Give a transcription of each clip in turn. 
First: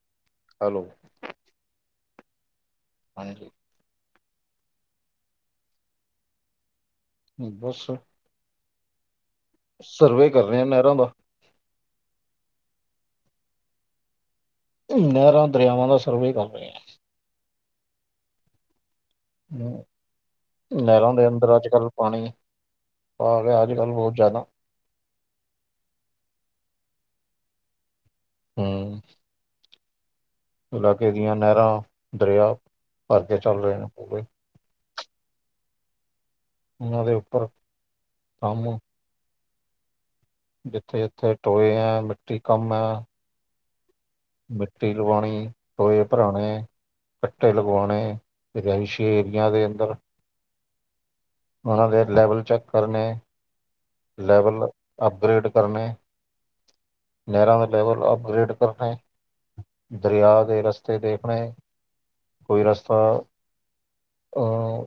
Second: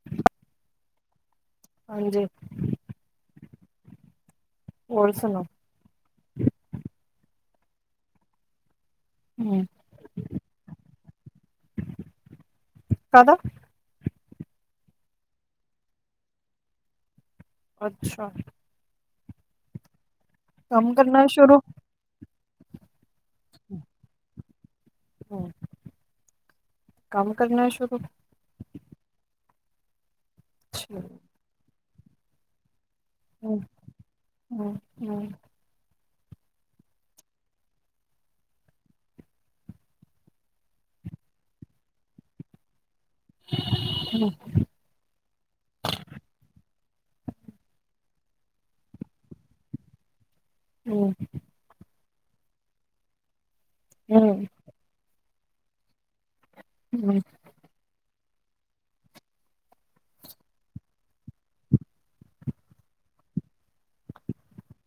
[inaudible] Hello. ਹਾਂਜੀ। ਹਾਂਜੀ [unintelligible] ਹੋਰ ਸਣਾਉ? ਬੱਸ। ਹੂੰ। ਸਰਵੇ ਕਰ ਰਹੇ ਆ ਨਹਿਰਾਂ ਦਾ। ਕਦ ਨਹਿਰਾਂ, ਦਰਿਆਵਾਂ ਦਾ ਸਰਵੇ ਕਰ ਰਹੇ ਆਂ। ਅੱਛਾ। ਹੂੰ, ਕੰਮ ਨਹਿਰਾਂ ਦੇ ਕਰਨਾ ਅੰਦਰ ਸ਼ੁਰੂ। ਅੱਜ-ਕੱਲ੍ਹ ਪਾਣੀ ਆ ਗਿਆ, ਅੱਜ-ਕੱਲ੍ਹ ਬਹੁਤ ਜ਼ਿਆਦਾ ' [inaudible] ' ਕੰਮ ਕਰਨਾ ਸ਼ੁਰੂ। ਹਮ। ਅੱਛਾ। ਇਲਾਕੇ ਦੀਆਂ ਨਹਿਰਾਂ, ਦਰਿਆ ਭਰ ਕੇ ਚੱਲ ਰਹੇ ਨੇ ਪੂਰੇ ਹੂੰ-ਹੂੰ। ਉਹਨਾਂ ਦੇ ਉੱਪਰ ਕੰਮ ਜਿੱਥੇ-ਜਿੱਥੇ ਟੋਏ ਆਂ ਮਿੱਟੀ ਕੰਮ ਐਂ। ਹਮ। ਮਿੱਟੀ ਲਵਾਉਣੀ, ਟੋਏ ਭਰਾਣੇ ਗੱਟੇ ਲਗਵਾਣੇ, ਰਿਹਾਇਸ਼ੀ ਏਰੀਆਂ ਦੇ ਅੰਦਰ ਹੂੰ। ਉਹਨਾਂ ਦੇ ਲੈਵਲ ਚੈੱਕ ਕਰਨੇ, ਹੂੰ ਲੈਵਲ ਅਪਗ੍ਰੇਡ ਕਰਨੇ। ਹਮ। ਨਹਿਰਾਂ ਦੇ ਲੈਵਲ ਅਪਗ੍ਰੇਡ ਕਰਨੇ, ਦਰਿਆ ਦੇ ਰਸਤੇ ਦੇਖਣੇ। ਕੋਈ ਰਾਸਤਾ ਆਂ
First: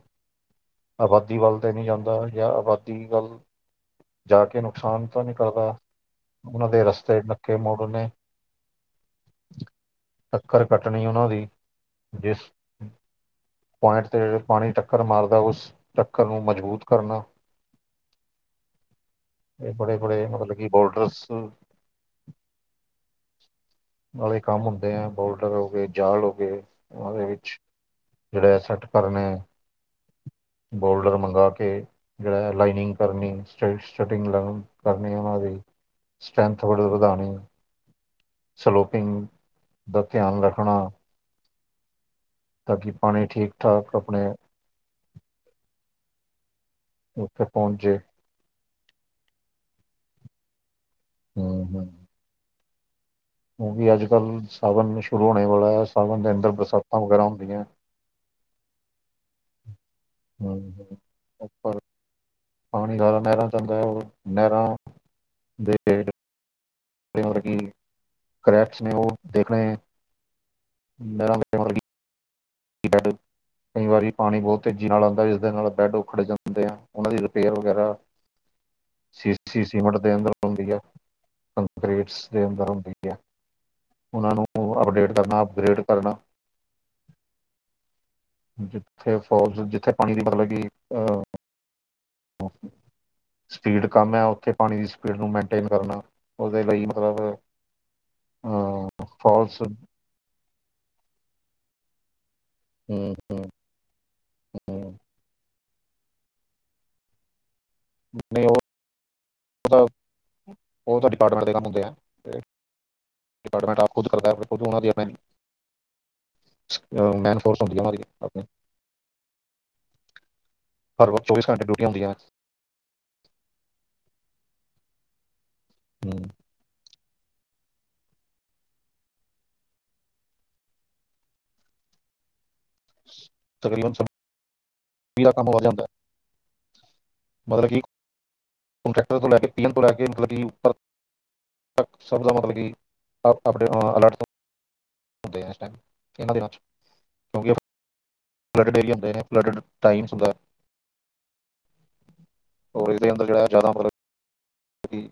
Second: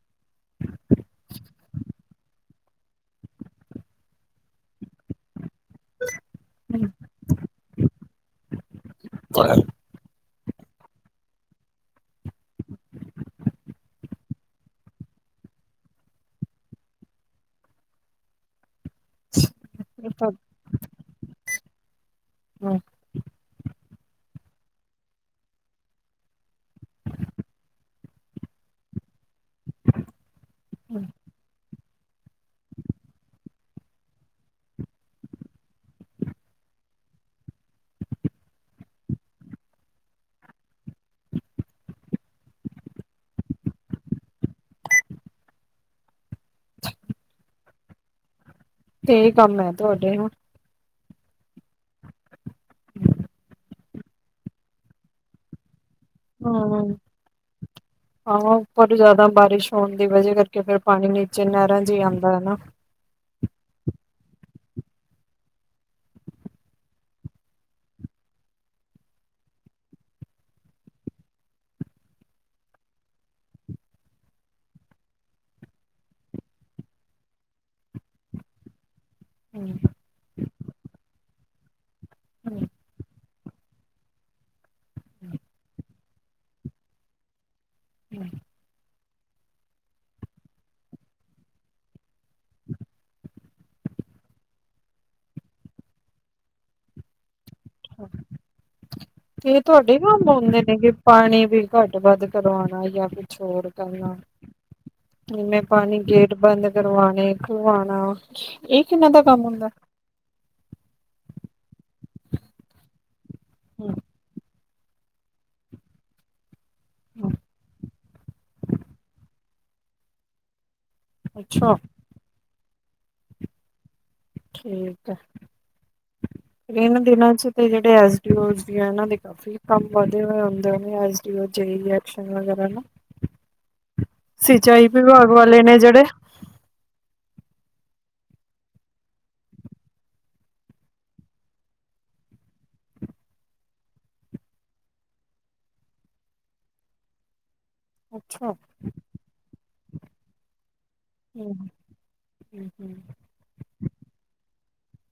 ਆਬਾਦੀ ਵੱਲ ਤੇ ਨਹੀਂ ਜਾਂਦਾ, ਜਾਂ ਆਬਾਦੀ, ਵੱਲ ਜਾ ਕੇ ਨੁਕਸਾਨ ਤਾਂ ਨੀ ਕਰਦਾ। ਉਹਨਾਂ ਦੇ ਹੂੰ ਰਸਤੇ ਨੱਕੇ ਮੋੜ ਨੇ' ' [inaudible] ਟੱਕਰ ਕੱਟਣੀ ਉਹਨਾਂ ਦੀ ਜਿਸ ਪੁਆਇੰਟ ਤੇ ਪਾਣੀ ਟੱਕਰ ਮਾਰਦਾ ਉਸ ਟੱਕਰ ਨੂੰ ਮਜ਼ਬੂਤ ਕਰਨਾ, ' [inaudible] ' ਇਹ ਬੜੇ-ਬੜੇ ਮਤਲਬ ਕੀ ਬੋਰਡਰਸ ਹੂੰ। ਵਾਲੇ ਕੰਮ ਹੁੰਦੇ ਆ, ਬੋਲਡਰ ਹੋ ਗਏ, ਜਾਲ ਹੋ ਗਏ, ਉਹ ਦੇ ਵਿੱਚ ਜਿਹੜੇ ਸੈੱਟ ਕਰਨ ਨੇ, ' [inaudible] ' ਬੋਲਡਰ ਮੰਗਾ ਕੇ ਜਿਹੜਾ ਲਾਈਨਿੰਗ ਕਰਨੀ, ਸ ਸਟਟਿੰਗ ਲਾਇਨ ਕਰਨੀ, ਉਹਨਾਂ ਦੀ ਸਟਰੈਂਥ ਬੜੇ ਵਧਾਉਣੀ ਸਲੋਪਿੰਗ ਦਾ ਧਿਆਨ ਰੱਖਣਾ। ਤਾਂ ਕੀ ਪਾਣੀ ਠੀਕ-ਠਾਕ ਆਪਣੇ ਉੱਥੇ ਪਹੁੰਚੇ। ਤੇ ਇਹ ਕੰਮ ਨੇ ਤੁਹਾਡੇ ਹਨਾ। ਹੂੰ -ਹੂੰ। ਕਿਉਂਕਿ ਅੱਜ-ਕੱਲ੍ਹ ਸਾਧਨ ਸ਼ੁਰੂ ਹੋਣੇ ਵਾਲਾ ਐ। ਹਾਂ, ' [inaudible] ' ਆਹ ਉਪਰ ਜ਼ਿਆਦਾ ਬਾਰਿਸ਼ ਹੋਣ ਦੀ ਵਜ੍ਹਾ ਹੂੰ ਕਰਕੇ ਫਿਰ ਹੂੰ ਪਾਣੀ ਨੀ 'ਚ' ਉੱਪਰ ਨਹਿਰਾਂ 'ਚ' ਜਾਂਦਾ ਨਾ। ਪਾਣੀ ਜ਼ਿਆਦਾ ਨਹਿਰਾਂ ਆਉਂਦਾ, ਉਹ ਨਹਿਰਾਂ, ਦੇ ਹੇਠ ਫੇਮਰ ਕੀ, ਕਰੈਕਸ ਨੇ ਉਹ ਦੇਖਣੇ ਨਹਿਰਾਂ ਬੱਚਿਆਂ ਵਰਗੀ ਕਿਤਾਡ। ਕਈ ਵਾਰੀ ਪਾਣੀ ਬਹੁਤ ਤੇਜ਼ੀ ਨਾਲ ਆਦਾ। ਜਿਸਦੇ ਨਾਲ ਬੈੱਡ ਉਖੜ ਜਾਂਦੇ ਆ। ਉਹਨਾਂ ਦੀ ਰਿਪੇਅਰ ਵਗੈਰਾ। ਸੀ, ਹੂੰ, ਸੀਮਿੰਟ ਦੇ ਅੰਦਰ ਹੁੰਦੀ ਆ ਕੰਕਰੀਟਸ ਦੇ ਹੂੰ, ਅੰਦਰ ਹੁੰਦੀ ਆ। ਉਹਨਾਂ ਨੂੰ ਅਪਡੇਟ ਕਰਨਾ, ਅਪਗ੍ਰੇਡ ਕਰਨਾ। ਹਮ। ਜਿੱਥੇ ਫੋਲ, ਜਿੱਥੇ ਪਾਣੀ ਦੀ ਪਤਾਗੀ। ਅਹ ਸਪੀਡ ਕੰਮ ਏ। ਉੱਥੇ ਪਾਣੀ ਦੀ ਸਪੀਡ ਨੂੰ ਮੇਨਟੇਨ ਕਰਨਾ। ਉਹਦੇ ਲਈ ਮਤਲਬ ਫੋਲਸ ਤੇ ਤੁਹਾਡੇ ਕਿਉਂ ਪਾਉਂਦੇ ਨੇ ਕਿ, ਪਾਣੀ ਵੀ ਘੱਟ-ਵੱਧ ਕਰਵਾਉਣਾ ਜਾਂ ਕੁਛ ਹੋਰ ਕਰਨਾ। ਹਮ। ਮੈਂ ਪਾਣੀ ਗੇਟ ਬੰਦ ਕਰਵਾਣੇ, ਖਲਵਾਉਣਾ। ਨਹੀਂ ਇਹ ਕਿਨਾਂ ਦਾ ਕੰਮ ਹੁੰਦਾ? ਉਹ ਤਾਂ ਡਿਪਾਰਟਮੈਂਟ ਦੇ ਕੰਮ ਹੁੰਦੇ ਆ। ਡਿਪਾਰਟਮੈਂਟ ਆਪ ਖੁਦ ਕਰਦਾ ਖੁਦ ਉਹਣਾ ਦੀ ਮ ਮੈਨ ਫੋਰਸ ਹੁੰਦੀ ਏ। ਉਹ ਦੀ ਆਪਣੀ। ਹਰ ਵ ਚੌਵੀਸ ਘੰਟੇ ਅੱਛਾ ਡਿਊਟੀ ਹੁੰਦੀ ਆ। ਠੀਕ ਏ। ਹਮ, ਇਹਨਾਂ ਦਿਨਾਂ 'ਚ' ਤੇ ਜਿਹੜੇ ਐਸ ਡੀ ਓ ਦੀ ਇਹਨਾ ਦੇ ਕੰਮ। ਕੰਮ ਵਧੇ ਹੋਏ ਹੁੰਦੇ ਆ। ਐਸ ਡੀ ਓ ਰਿਕੈਸਨ ਵਗੈਰਾ। ਤਕਰੀਬਨ ਸਭੀ ਸਿੰਚਾਈ ਵਿਭਾਗ ਦਾ ਕੰਮ ਹੋ ਵਾਲੇ ਨੇ ਜਾਂਦਾ ਹੈ। ਜਿਹੜੇ। ਮਤਲਬ ਕਿ ਕੰਟਰੈਕਟਰ ਤੋਂ ਲੈ ਕੇ ਪੀ ਐਮ ਤੋਂ ਲੈ ਕੇ ਮਤਲਬ ਕਿ ਤ ਸਭ ਦਾ ਮਤਲਬ ਕਿ, ਆਪਣੇ ਅਲਰਟ ਤੋਂ। ਹੁੰਦੇ ਆ ਹਰ ਟਾਈਮ। ਇਹਨਾਂ ਦੇ ਹੱਥ 'ਚ' ਕਿਉਂਕਿ ਅੱਛਾ। ' [unintelligible] ਹਮ। ਔਰ ਇਹਦੇ ਅੰਦਰ ਜਿਹੜਾ ਜ਼ਿਆਦਾ ਫਿਰ ਕੀ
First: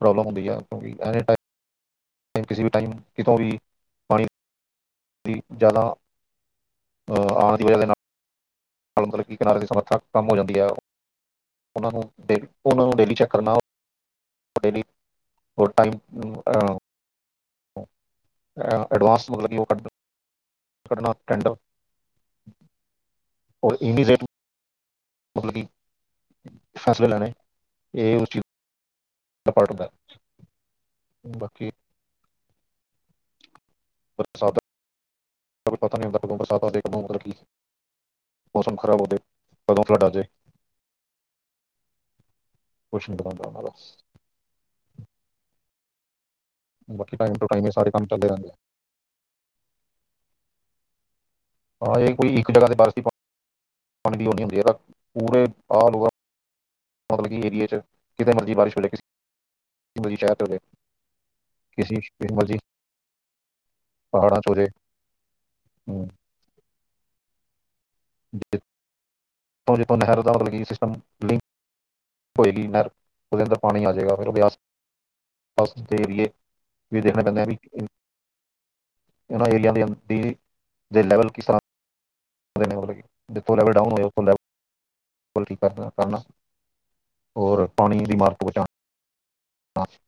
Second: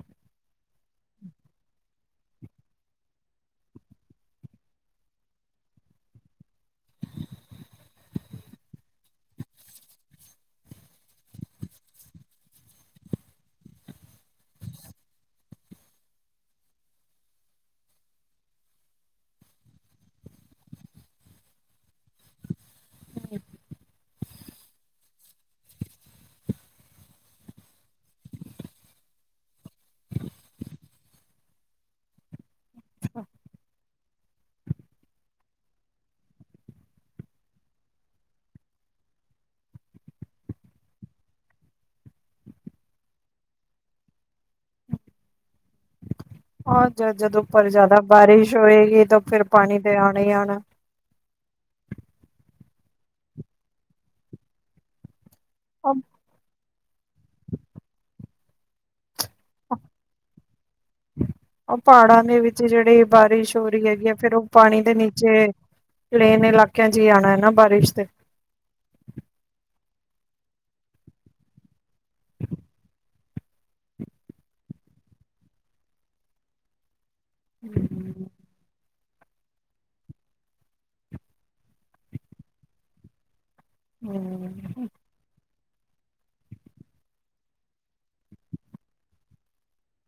ਪ੍ਰੋਬਲਮ ਹੁੰਦੀ ਆ, ਕਿਉਂਕਿ ਐਨੀ ਟਾਇਮ, ਕਿਸੇ ਵੀ ਟਾਈਮ, ਕਿਤੋਂ ਵੀ। ਪਾਣੀ ਜ਼ਿਆਦਾ ਅਹ ਆਣ ਦੀ ਵਜਾ ਨਾਲ। ਮਤਲਬ ਕਿ ਕਿਨਾਰੇ ਦੀ ਸਮਰੱਥਾ ਕੰਮ ਹੋ ਜਾਂਦੀ ਆ। ਉਹਨਾਂ ਨੂੰ ਡੇ ਉਹਨਾਂ ਨੂੰ ਡੇਲੀ ਚੈੱਕ ਕਰਨਾ। ਡੇਲੀ ਹਰ ਟਾਈਮ। ਅਡਵਾਸ ਮਤਲਬ ਕਿ ਕਰ ਕਰਨਾ ਟੈਂਡਰ ਔਰ ਇਮੀਡੇਟ ਮਤਲਬ ਕੀ, ਫੈਸਲੇ ਲੈਣੇ। ਇਹ ਉਸ ਚੀਜ਼ ਨੂੰ ਡਪਾਰਟ ਹੁੰਦਾ, ਬਾਕੀ ' [unintelligible] ' [unintelligible] ਕ ਵੀ ਪਤਾ ਨਹੀਂ ਹੁੰਦਾ। ਕਦੋਂ ਬਰਸਾਤ ਆ ਜਾਵੇ? ਕਦੋਂ ਮਤਲਬ ਕੀ। ਮੌਸਮ ਖਰਾਬ ਹੋ ਜਾਵੇ, ਕਦੋਂ ਫਲੱਡ ਆ ਜੇ? ' [unintelligible] ਆ ਬਾਕੀ ਟਾਈਮ ਜਦ ਟੂ ਟਾਈਮ ਉਪਰ ਇਹ ਸਾਰੇ ਜ਼ਿਆਦਾ ਕੰਮ ਚੱਲਦੇ ਰਹਿੰਦੇ ਆ ਬਾਰਿਸ਼ ਹੋਏਗੀ ਤਾਂ ਫਿਰ ਪਾਣੀ ਤੇ ਆਣਾ ਹੀ ਆਣਾ। ਹਾਂ, ਇਹ ਕੋਈ ਇੱਕ ਜਗ੍ਹਾ ਤੇ ਬਾਰਸ਼ ਪਾਣੀ ਉਹ ਨ ਹੁੰਦੀ ਪੂਰੇ ਆ। ਮਤਲਬ ਕਿ ਏਰੀਏ 'ਚ' ਕਿਸੇ ਮਰਜ਼ੀ ਬਾਰਿਸ਼ ਹੋ ਜਾਵੇ। ਮਰਜ਼ੀ ਸ਼ਹਿਰ 'ਚ' ਹੋ ਜਾਵੇ। ਉਹ ਪਹਾੜਾਂ ਦੇ ਵਿੱਚ ਜਿਹੜੀ ਬਾਰਿਸ਼ ਹੋ ਰਹੀ ਹੈਗੀ ਆ। ਫਿਰ ਪਹਾੜਾਂ ਉਹ 'ਚ ਹੋ ਜਾਏ ਪਾਣੀ ਦੇ ਨੀਚੇ ਹਮ, ਜਿਹੜੇਨ ਇਲਾਕਿਆਂ 'ਚ' ਹੀ ਆਣਾ ਨਾ ਬਾਰਿਸ਼ ਤੇ। ਜ ਜਿੱਥੋਂ ਨਹਿਰ ਦਾ ਮਤਲਬ ਕਿ ਸਿਸਟਮ, ਲਿੰਕ ਹੋਏਗੀ ਨਹਿਰ। ਉਹਦੇ ਅੰਦਰ ਪਾਣੀ ਆ ਜਾਏਗਾ। ਫਿਰਸ ਦੇ ਏਰੀਏ ਵੀ, ਦੇਖਣੇ ਪੈਂਦੇ ਆ ਵੀ। ਤੇ ਇਹਨਾਂ ਏਰੀਆ ਦੇ ਅ ਦੇ ਲੈਵਲ ਕਿਸ ਤਰ੍ਹਾਂ? ' [unintelligible] 'ਜਿੱਥੋਂ ਲੈਵਲ ਡਾਊਨ ਹੋ ਜਾਏ। ਕਰ ਕਰਨਾ ਹੋਰ, ਪਾਣੀ ਦੀ ਮਾਰਤ ਬਚਾਣਾ। ' [unintelligible]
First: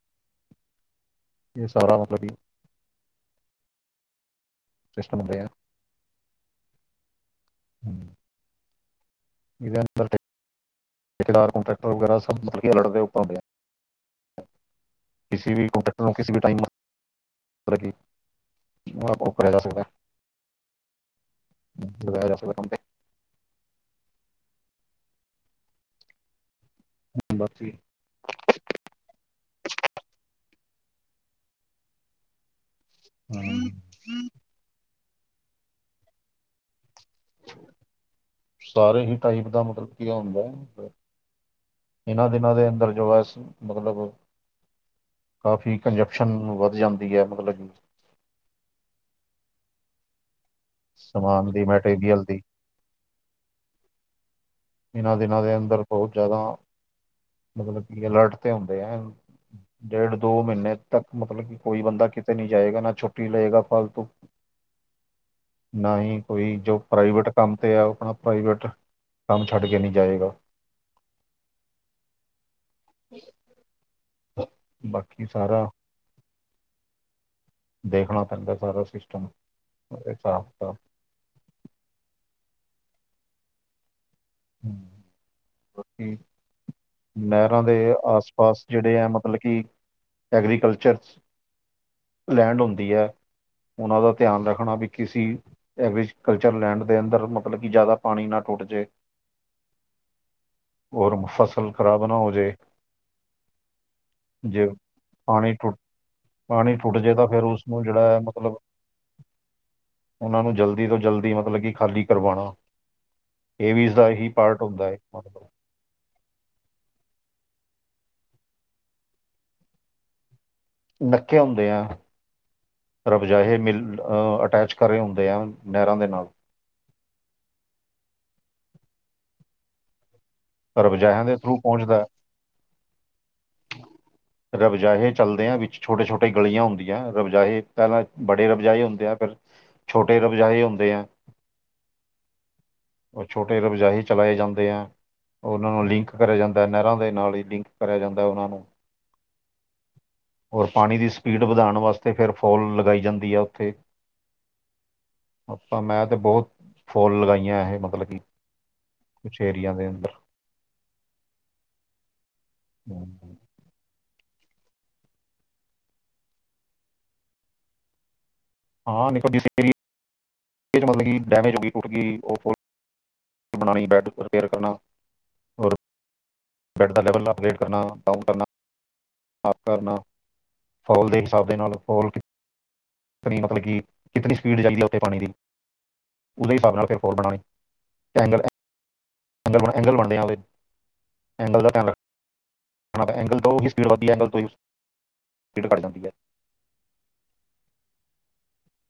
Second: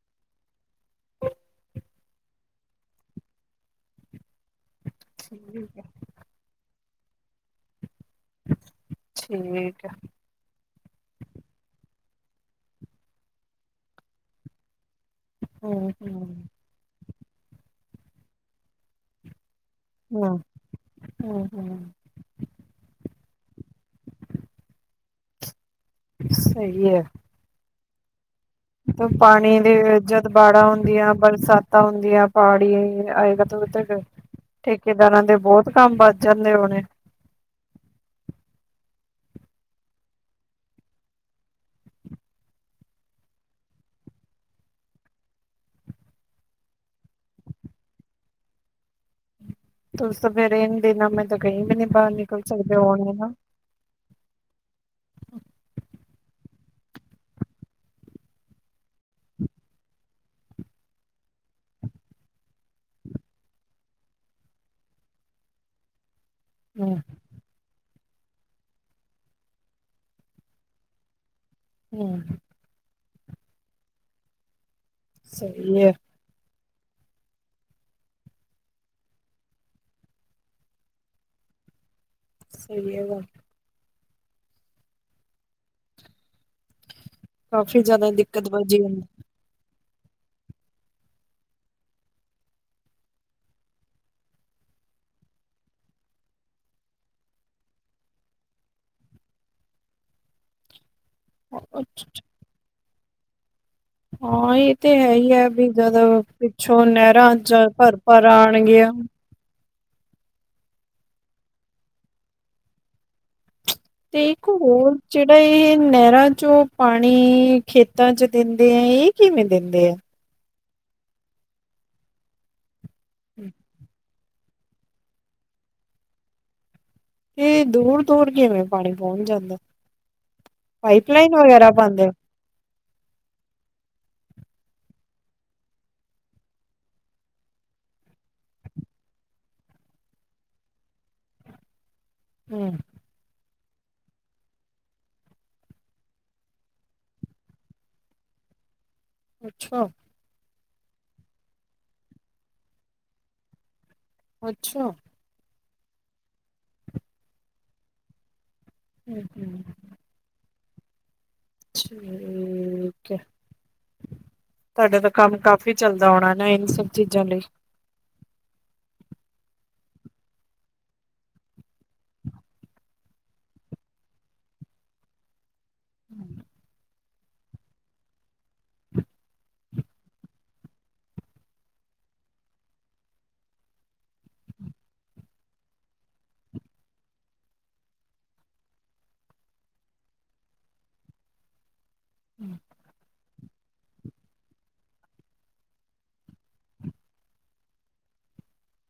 ਇਹ ਸਾਰਾ ਮਤਲਬ ਕਿ ਕ੍ਰਿਸ਼ਨ ਮਡਰੀਆ ' [inaudible] ' [unintelligible] ' ਵਗੈਰਾ ਸਭ ਮਤਲਬ' ' [unintelligible] ਕਿਸੇ ਵੀ ਕੰਪੈਕਟਰ ਨੂੰ, ਕਿਸੇ ਵੀ ਟਾਈਮ, ਮਤਲਬ ਕਿ ਉਹ ਕਰਿਆ ਜਾ ਸਕਦਾ। ਹਮ, ਹਮ-ਹਮ। ' [unintelligible] ਸਹੀ ੲੇ। ਹ ਬੱਸ ਜੀ। ਤੇ ਪਾਣੀ ਦੇ ਜਦ ਬਾੜਾ ਹੁੰਦੀਆਂ ਬਰਸਾਤਾਂ ਹੁੰਦੀਆਂ ਪਹਾੜੀ। ਆਏਗਾ ਹਮ, ਤੱਕ, ਠੇਕੇਦਾਰਾਂ ਦੇ ਬਹੁਤ ਕੰਮ ਵੱਧ ਜਾਦੇ ਉਹਣੇ ਸਾਰੇ ਹੀ ਟਾਈਪ ਦਾ ਮਤਲਬ ਕੀ ਹੁੰਦਾ? ਇਹਨਾਂ ਦਿਨਾਂ ਦੇ ਅੰਦਰ ਜੋ ਬੱਸ ਹੈ ਮਤਲਬ ਕਾਫ਼ੀ, ਕੰਜਪਸ਼ਨ, ਵੱਧ ਜਾਂਦੀ ਹੈ। ਮਤਲਬ ਕਿ ' [unintelligible] ' ਮੈਂ ਤਾਂ ਸਮਾਨ ਕਹੀ ਦੀ ਵੀ ਨੀ ਬਾਹਰ ਮਟੀਰੀਅਲ ਦੀ ਨਿਕਲ ਸਕਦੇ ਹੋਣੇ ਨਾ। ਇਹਨਾਂ ਦਿਨਾਂ ਦੇ ਅੰਦਰ ਬਹੁਤ ਜ਼ਿਆਦਾ, ਮਤਲਬ ਕਿ ਅਲਰਟ ਤੇ ਹੁੰਦੇ ਏ। ਡੇਢ ਦੋ ਮਹੀਨੇ ਤੱਕ ਮਤਲਬ ਕਿ ਕੋਈ ਬੰਦਾ ਕਿਤੇ ਨੀ ਜਾਏਗਾ ਨਾ ਛੁੱਟੀ ਲਏਗਾ ਫਾਲਤੂ। ' [inaudible] ਨਾ ਹੀ ਕੋਈ ਜੋ ਪ੍ਰਾਈਵੇਟ ਕੰਮ ਤੇ ਹੈ। ਆਪਣਾ ਪ੍ਰਾਈਵੇਟ ਕੰਮ ਛੱਡ ਕੇ ਨੀ ਜਾਏਗਾ ਹਮ। ਬਾਕੀ ਸਾਰਾ ਸਹੀ ਹੈ ਦੇਖਣਾ ਪੈਂਦਾ ਸਾਰਾ ਸਿਸਟਮ ਸਾਫ਼-ਸਾਫ਼ ਸਹੀ ਹੈ ਵ ਹਮ, ਬਾਕੀ ਨਹਿਰਾਂ ਦੇ ਕਾਫ਼ੀ ਜ਼ਿਆਦਾ ਦਿੱਕਤ ਆਸ-ਪਾਸ ਵਜੀ ਜਿਹੜੇ ਹੁੰਦੀ ਹੈ ਮਤਲਬ ਮਤਲਬ ਕਿ ਐਗਰੀਕਲਚਰ ਲੈਂਡ ਹੁੰਦੀ ਐ। ਉਹਨਾਂ ਦਾ ਧਿਆਨ ਰੱਖਣਾ ਵੀ ਕਿਸੀ ਐਗਰੀਕਲਚਰ ਲੈਂਡ ਦੇ ਅੰਦਰ ਮਤਲਬ ਕਿ ਜ਼ਿਆਦਾ ਪਾਣੀ ਨਾ ਟੁੱਟ ਜੇ ਔਰ ਫਸਲ ਖ਼ਰਾਬ ਨਾ ਹੋ ਜੇ ਹਾਂ ਜੇ ਇਹ ਤੇ ਹੈ ਹੀ ਹੈ ਪਾਣੀ ਵੀ ਟੁੱਟ ਜਦੋਂ ਪਾਣੀ ਪਿੱਛੋਂ ਟੁੱਟ ਜੇ ਤਾਂ ਨਹਿਰਾਂ ਫਿਰ ਜਲ ਉਸਨੂੰ ਜਿਹੜਾ ਹੈ ਭਰ-ਭਰ ਮਤਲਬ ਆਉਣਗੀਆਂ ਉਹਨਾਂ ਨੂੰ ਜਲਦੀ ਤੋਂ ਜਲਦੀ ਮਤਲਬ ਕਿ ਖਾਲੀ ਕਰਵਾਉਣਾ। ਇਹ ਵੀਜ਼ਦਾ ਤੇ ਇੱਕ ਪਾਰਟ ਹੁੰਦਾ ਹੋਰ ਜਿਹੜਾ ਮਤਲਬ ਇਹ ਨਹਿਰਾਂ ਚੋਂ ਪਾਣੀ ਖੇਤਾਂ 'ਚ' ਦਿੰਦੇ ਏ, ਇਹ ਕਿਵੇਂ ਦਿੰਦੇ ਐ ਨੱਕੇ ਹੁੰਦੇ ਆ, ਰਬਜਾਹੇ ਮਿਲ ਅਟੈਚ ਖਰੇ ਹੁੰਦੇ ਆ। ਨਹਿਰਾਂ ਦੇ ਨਾਲ ਤੇ ਦੂਰ-ਦੂਰ ਕਿਵੇਂ ਪਾਣੀ ਪਹੁੰਚ ਜਾਂਦਾ, ਪਾਈਪ ਰਬਜਾਇਆਂ ਦੇ ਲਾਈਨ ਥਰੂ ਵਗੈਰਾ ਪਹੁੰਚਦਾ ਹੈ। ਪਾਂਦੇ। ' [inaudible] ਰਬਜਾਹੇ ਚੱਲਦੇ ਆ, ਵਿੱਚ ਛੋਟੇ-ਛੋਟੇ ਗਲੀਆਂ ਹੁੰਦੀਆਂ, ਰਬਜਾਏ ਪਹਿਲਾਂ ਬੜੇ ਰਬਜਾਏ ਹੁੰਦੇ ਆ ਫਿਰ ਛੋਟੇ ਰਬਜਾਏ ਹੁੰਦੇ ਆ। ਹਮ। ਉਹ ਛੋਟੇ ਰਬਜ਼ਾਹੀ ਚਲਾਏ ਜਾਂਦੇ ਆ। ਉਹਨਾਂ ਨੂੰ ਲਿੰਕ ਕਰਿਆ ਜਾਂਦਾ। ਨਹਿਰਾਂ ਦੇ ਨਾਲ ਹੀ ਲਿੰਕ ਕਰਿਆ ਜਾਂਦਾ ਹੈ ਉਹਨਾਂ ਨੂੰ। ਅੱਛਾ। ਔਰ ਪਾਣੀ ਦੀ ਸਪੀਡ ਵਧਾਉਣ ਵਾਸਤੇ ਫਿਰ ਫੋਲ ਲਗਾਈ ਜਾਂਦੀ ਆ ਉੱਥੇ ਅੱਛਾ। ਆਪਾਂ ਮੈਂ ਤੇ ਬਹੁਤ ਫੋ਼ਲ ਲਗਾਈਆਂ ਇਹ ਮਤਲਬ ਕਿ ਹਮ ਕੁਛ ਹਮ ਏਰੀਆ ਦੇ ਅੰਦਰ। ਠੀਕ ਏ। ਹਮ। ਤੁਹਾਡਾ ਤਾਂ ਕੰਮ ਕਾਫੀ਼ ਚੱਲਦਾ ਹੋਣਾ ਨਾ? ਇਹਨਾਂ ਸਭ ਚੀਜ਼ਾਂ ਲਈ? ਹਾਂ [unintelligible] ਮਤਲਬ ਡੈਮੇਜ ਹੋ ਗਈ, ਟੱਟ ਗਈ ਉਹ ਖੋ [inaudible] ਬੈੱਡ ਰਿਪੇਅਰ ਕਰਨਾ। ਔਰ ਹੂੰ ਬੈੱਡ ਦਾ ਲੈਵਲ ਅਪਡੇਟ ਕਰਨਾ, ਡਾਊਨ ਕਰਨਾ। ਸਾਫ਼ ਕਰਨਾ ਫਾਉਲ ਦੇ ਹਿਸਾਬ ਦੇ ਨਾਲ ਖੋਲ ਕੇ। ਕਿਤਨੀ ਮਤਲਬ ਕਿ, [inaudible] ਕਿਤਨੀ ਸਪੀਡ ਚੱਲ ਰਹੀ ਆ, ਉੱਥੇ ਪਾਣੀ ਦੀ। ਉਦੇਂ [inaudible] ਹਿਸਾਬ ਨਾਲ ਫਿਰ ਫੋਲ [unintelligible] ਐਂਗਲ [inaudible] ਬਣਦੇ ਹਾਲੇਂ [inaudible] ਐਂਗਲ ਦਾ। ਹੂੰ ਹਣਾ ਤਾਂ ਐਂਗਲ ਤੋਂ ਹੀ ਸਪੀਡ ਵੱਧਦੀ ਹੈ, ਐਂਗਲ ਤੋਂ ਹੀ [inaudible] ਸਪੀਡ ਘੱਟ ਜਾਂਦੀ ਹੈ।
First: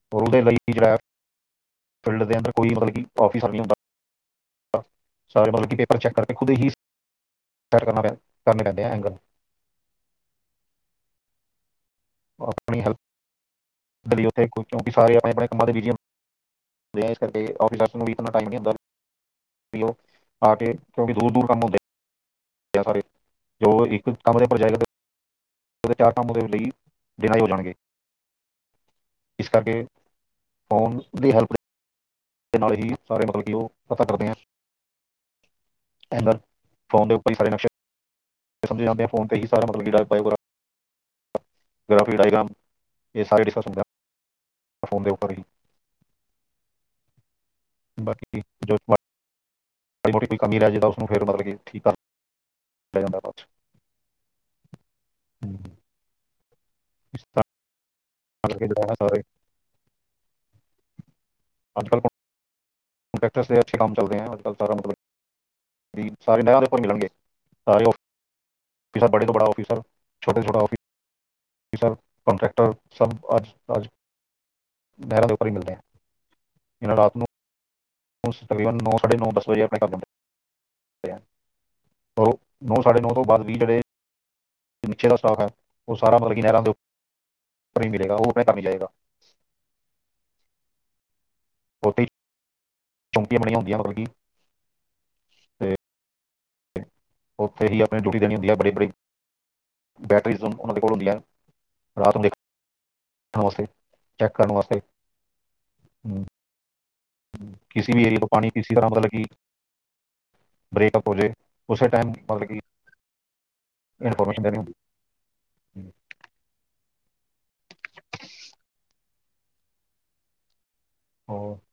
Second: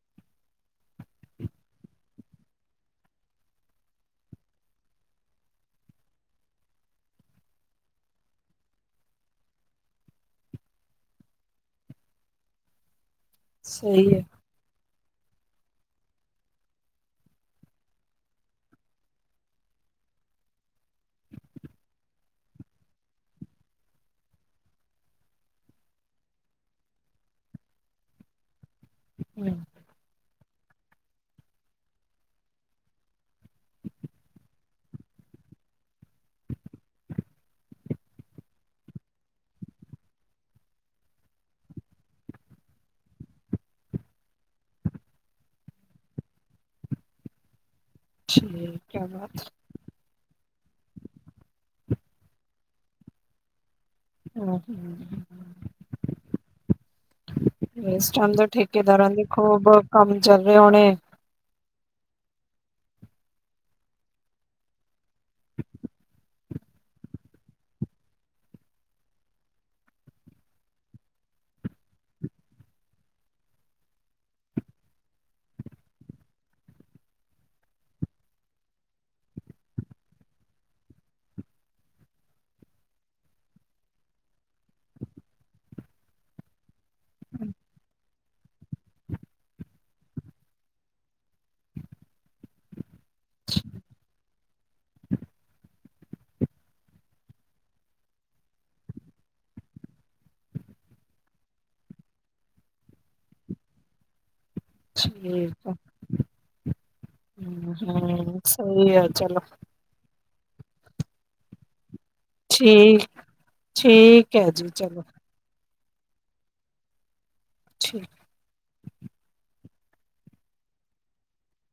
[unintelligible] ਫਿਲਡ ਦੇ ਅੰਦਰ ਕੋਈ ਮਤਲਬ, ਔਫਿਸ਼ਰ ਨਹੀ ਹੁੰਦਾ। [inaudible] ਸਾਰੇ ਮਤਲਬ ਕਿ, ਪੇਪਰ ਚੈੱਕ ਕਰਕੇ ਖੁਦ ਹੀ। [inaudible] [unintelligible] ਕਰਨੇ ਪੈਂਦੇ ਆ ਐਂਗਲ। [unintelligible] [inaudible] ਉਹ ਆਪਣੀ ਹੈਲਪ। ਸਹੀ ਹੈ ਉੱਥੇ ਕਿਉਂਕਿ ਸਾਰੇ ਆਪਣੇ ਆਪਣੇ ਕੰਮਾਂ ਬਿਜੀ ਦੇ ਵਿੱਚ। [inaudible] ਇਸ ਕਰਕੇ ਔਫਿਸ਼ਰਸ ਨੂੰ ਵੀ, ਇਤਨਾ ਟਾਈਮ ਨੀ [inaudible] ਹੁੰਦਾ ਉਹ ਆ ਕੇ [inaudible] ਕਿਉਂਕਿ ਦੂਰ -ਦੂਰ ਕੰਮ ਹੁੰਦੇ ਆ। [unintelligible] ਉਹਦੇ ਚਾਰ ਕੰਮ ਉਦੇਂ ਲਈ, ਬਿਨਾਂ ਹੀ ਹੋ ਜਾਣਗੇ [inaudible] ਇਸ ਹਮ ਕਰਕੇ। ਫੋਨ ਦੀ ਹੈਲਪ [unintelligible] ਦੇ ਨਾਲ ਹੀ ਸਾਰੇ ਮਤਲਬ ਕਿ, ਉਹ ਪਤਾ ਕਰਦੇ ਆ। ਅ [unintelligible] ਫੋਨ ਦੇ ਉੱਪਰ ਹੀ ਸਾਰੇ ਨਕਸ਼ੇ। ਸਮਝੇ ਜਾਂਦੇ ਫੋਨ ਤੇ ਹੀ ਸਾਰੇ। [unintelligible] ਗ੍ਰਾਫੀ ਡਾਇਗ੍ਰਾਮ, ਇਹ ਸਾਰੇ [unintelligible] ਸਮਝ। ਫੋ਼ਨ ਦੇ ਉਪਰ ਹੀ ‌ [inaudible] ਕਿਆ ਬਾਤ। ਮਾਰੀ -ਮੋਟੀ ਕੋਈ ਕਮੀ ਰਹਿ ਜਾਏ ਤਾਂ, ਉਸਨੂੰ ਫਿਰ ਮਤਲਬ ਕਿ ਠੀਕ ਕਰ ਲਿਆ ਜਾਂਦਾ ਬਾਅਦ 'ਚ। [inaudible] [unintelligible] [unintelligible] ਇਸ ਟਾਈਮ ਤਾਂ ਤਰ੍ਹਾਂ ਕਰਕੇ ਜਿਹੜਾ ਹੈ ਠੇਕੇਦਾਰਾਂ ਸਾਰੇ ਦੇ ਖੂਬ ਕੰਮ ਚੱਲ ਰਹੇ ਹੋਣੇ। ਅੱਜ -ਕੱਲ੍ਹ ਕੋਡੈਟਰ ਦੇ ਅੱਛੇ ਕੰਮ ਚੱਲਦੇ ਆ, [unintelligible] ਸਾਰੇ ਨਹਿਰ ਉੱਪਰ ਮਿਲਣਗੇ, ਸਾਰੇ ਉਹ। [unintelligible] ਬੜੇ ਤੋਂ ਬੜਾ, ਔਫਿਸਰ ਛੋਟੇ -ਛੋਟਾ ਆਫਿਸਰ। [unintelligible] ਸਰ ਕੋਂਟ੍ਰੈਕਟਰ ਸਭ ਆਜੋ -ਆਜੋ। [inaudible] ਨਹਿਰਾਂ ਦੇ ਉੱਪਰ ਹੀ ਮਿਲਦੇ ਐ, ਇਹਨਾਂ ਰਾਤ ਨੂੰ। [unintelligible] ਤਕਰੀਬਨ ਨੌਂ ਸਾਢੇ ਨੌ ਦਸ ਵਜੇ ਆਪਣੇ ਘਰ ਜਾਂਦੇ [inaudible] ਨੌ ਸਾਢੇ ਨੌ ਤੋਂ ਬਾਅਦ ਵੀਹ, ਜਿਹੜੇ। [inaudible] [inaudible] ਨੀਚੇ ਆਲਾ ਸਟਾਫ਼ ਐ ਉਹ ਸਾਰਾ ਮਤਲਬ ਕਿ ਨਹਿਰਾਂ ਦੇ ਉੱਪਰ [inaudible] ਹੀ ਮਿਲੇਗਾ ਉਹ ਆਪਣੇ ਨੀ ਜਾਏਗਾ। [unintelligible] ਚੌਂਕੀਆਂ ਬਣੀਆ ਹੁੰਦੀਆਂ, ਮਤਲਬ ਕੀ, [inaudible] ਉੱਥੇ ਹੀ ਆਪਣੀ ਡਿਊਟੀ ਦੇਣੀ ਹੁੰਦੀ ਹੈ ਬੜੀ -ਬੜੀ। ਬੈਟਰੀਸ਼ ਉਹਨਾਂ ਦੇ ਕੋਲ ਹੁੰਦੀਆਂ ਆ, ਰਾਤ ਨੂੰ ਦੇਖ ਚੈੱਕ ਕਰਨ ਵਾਸਤੇ-ਚੈੱਕ ਕਰਨ ਵਾਸਤੇ। ਠੀਕ ਆ। ਹਮ। ਹਮ ਕਿਸੀ ਵੀ ਏਰੀਏ ਤੋਂ ਹਮ ਪਾਣੀ ਕਿਸੀ ਤਰ੍ਹਾਂ ਸਹੀ ਆ ਬਦਲ ਗਈ ਚਲੋ ਬ੍ਰੇਕਅਪ ਹੋ ਜਾਵੇ ਉਸੇ ਟਾਇਮ। ਠੀਕ -ਠੀਕ ਹੈ ਦੇਣੀ ਜੀ ਹੁੰਦੀ ਚਲੋ। ਹੈ। ਠੀਕ। [unintelligible]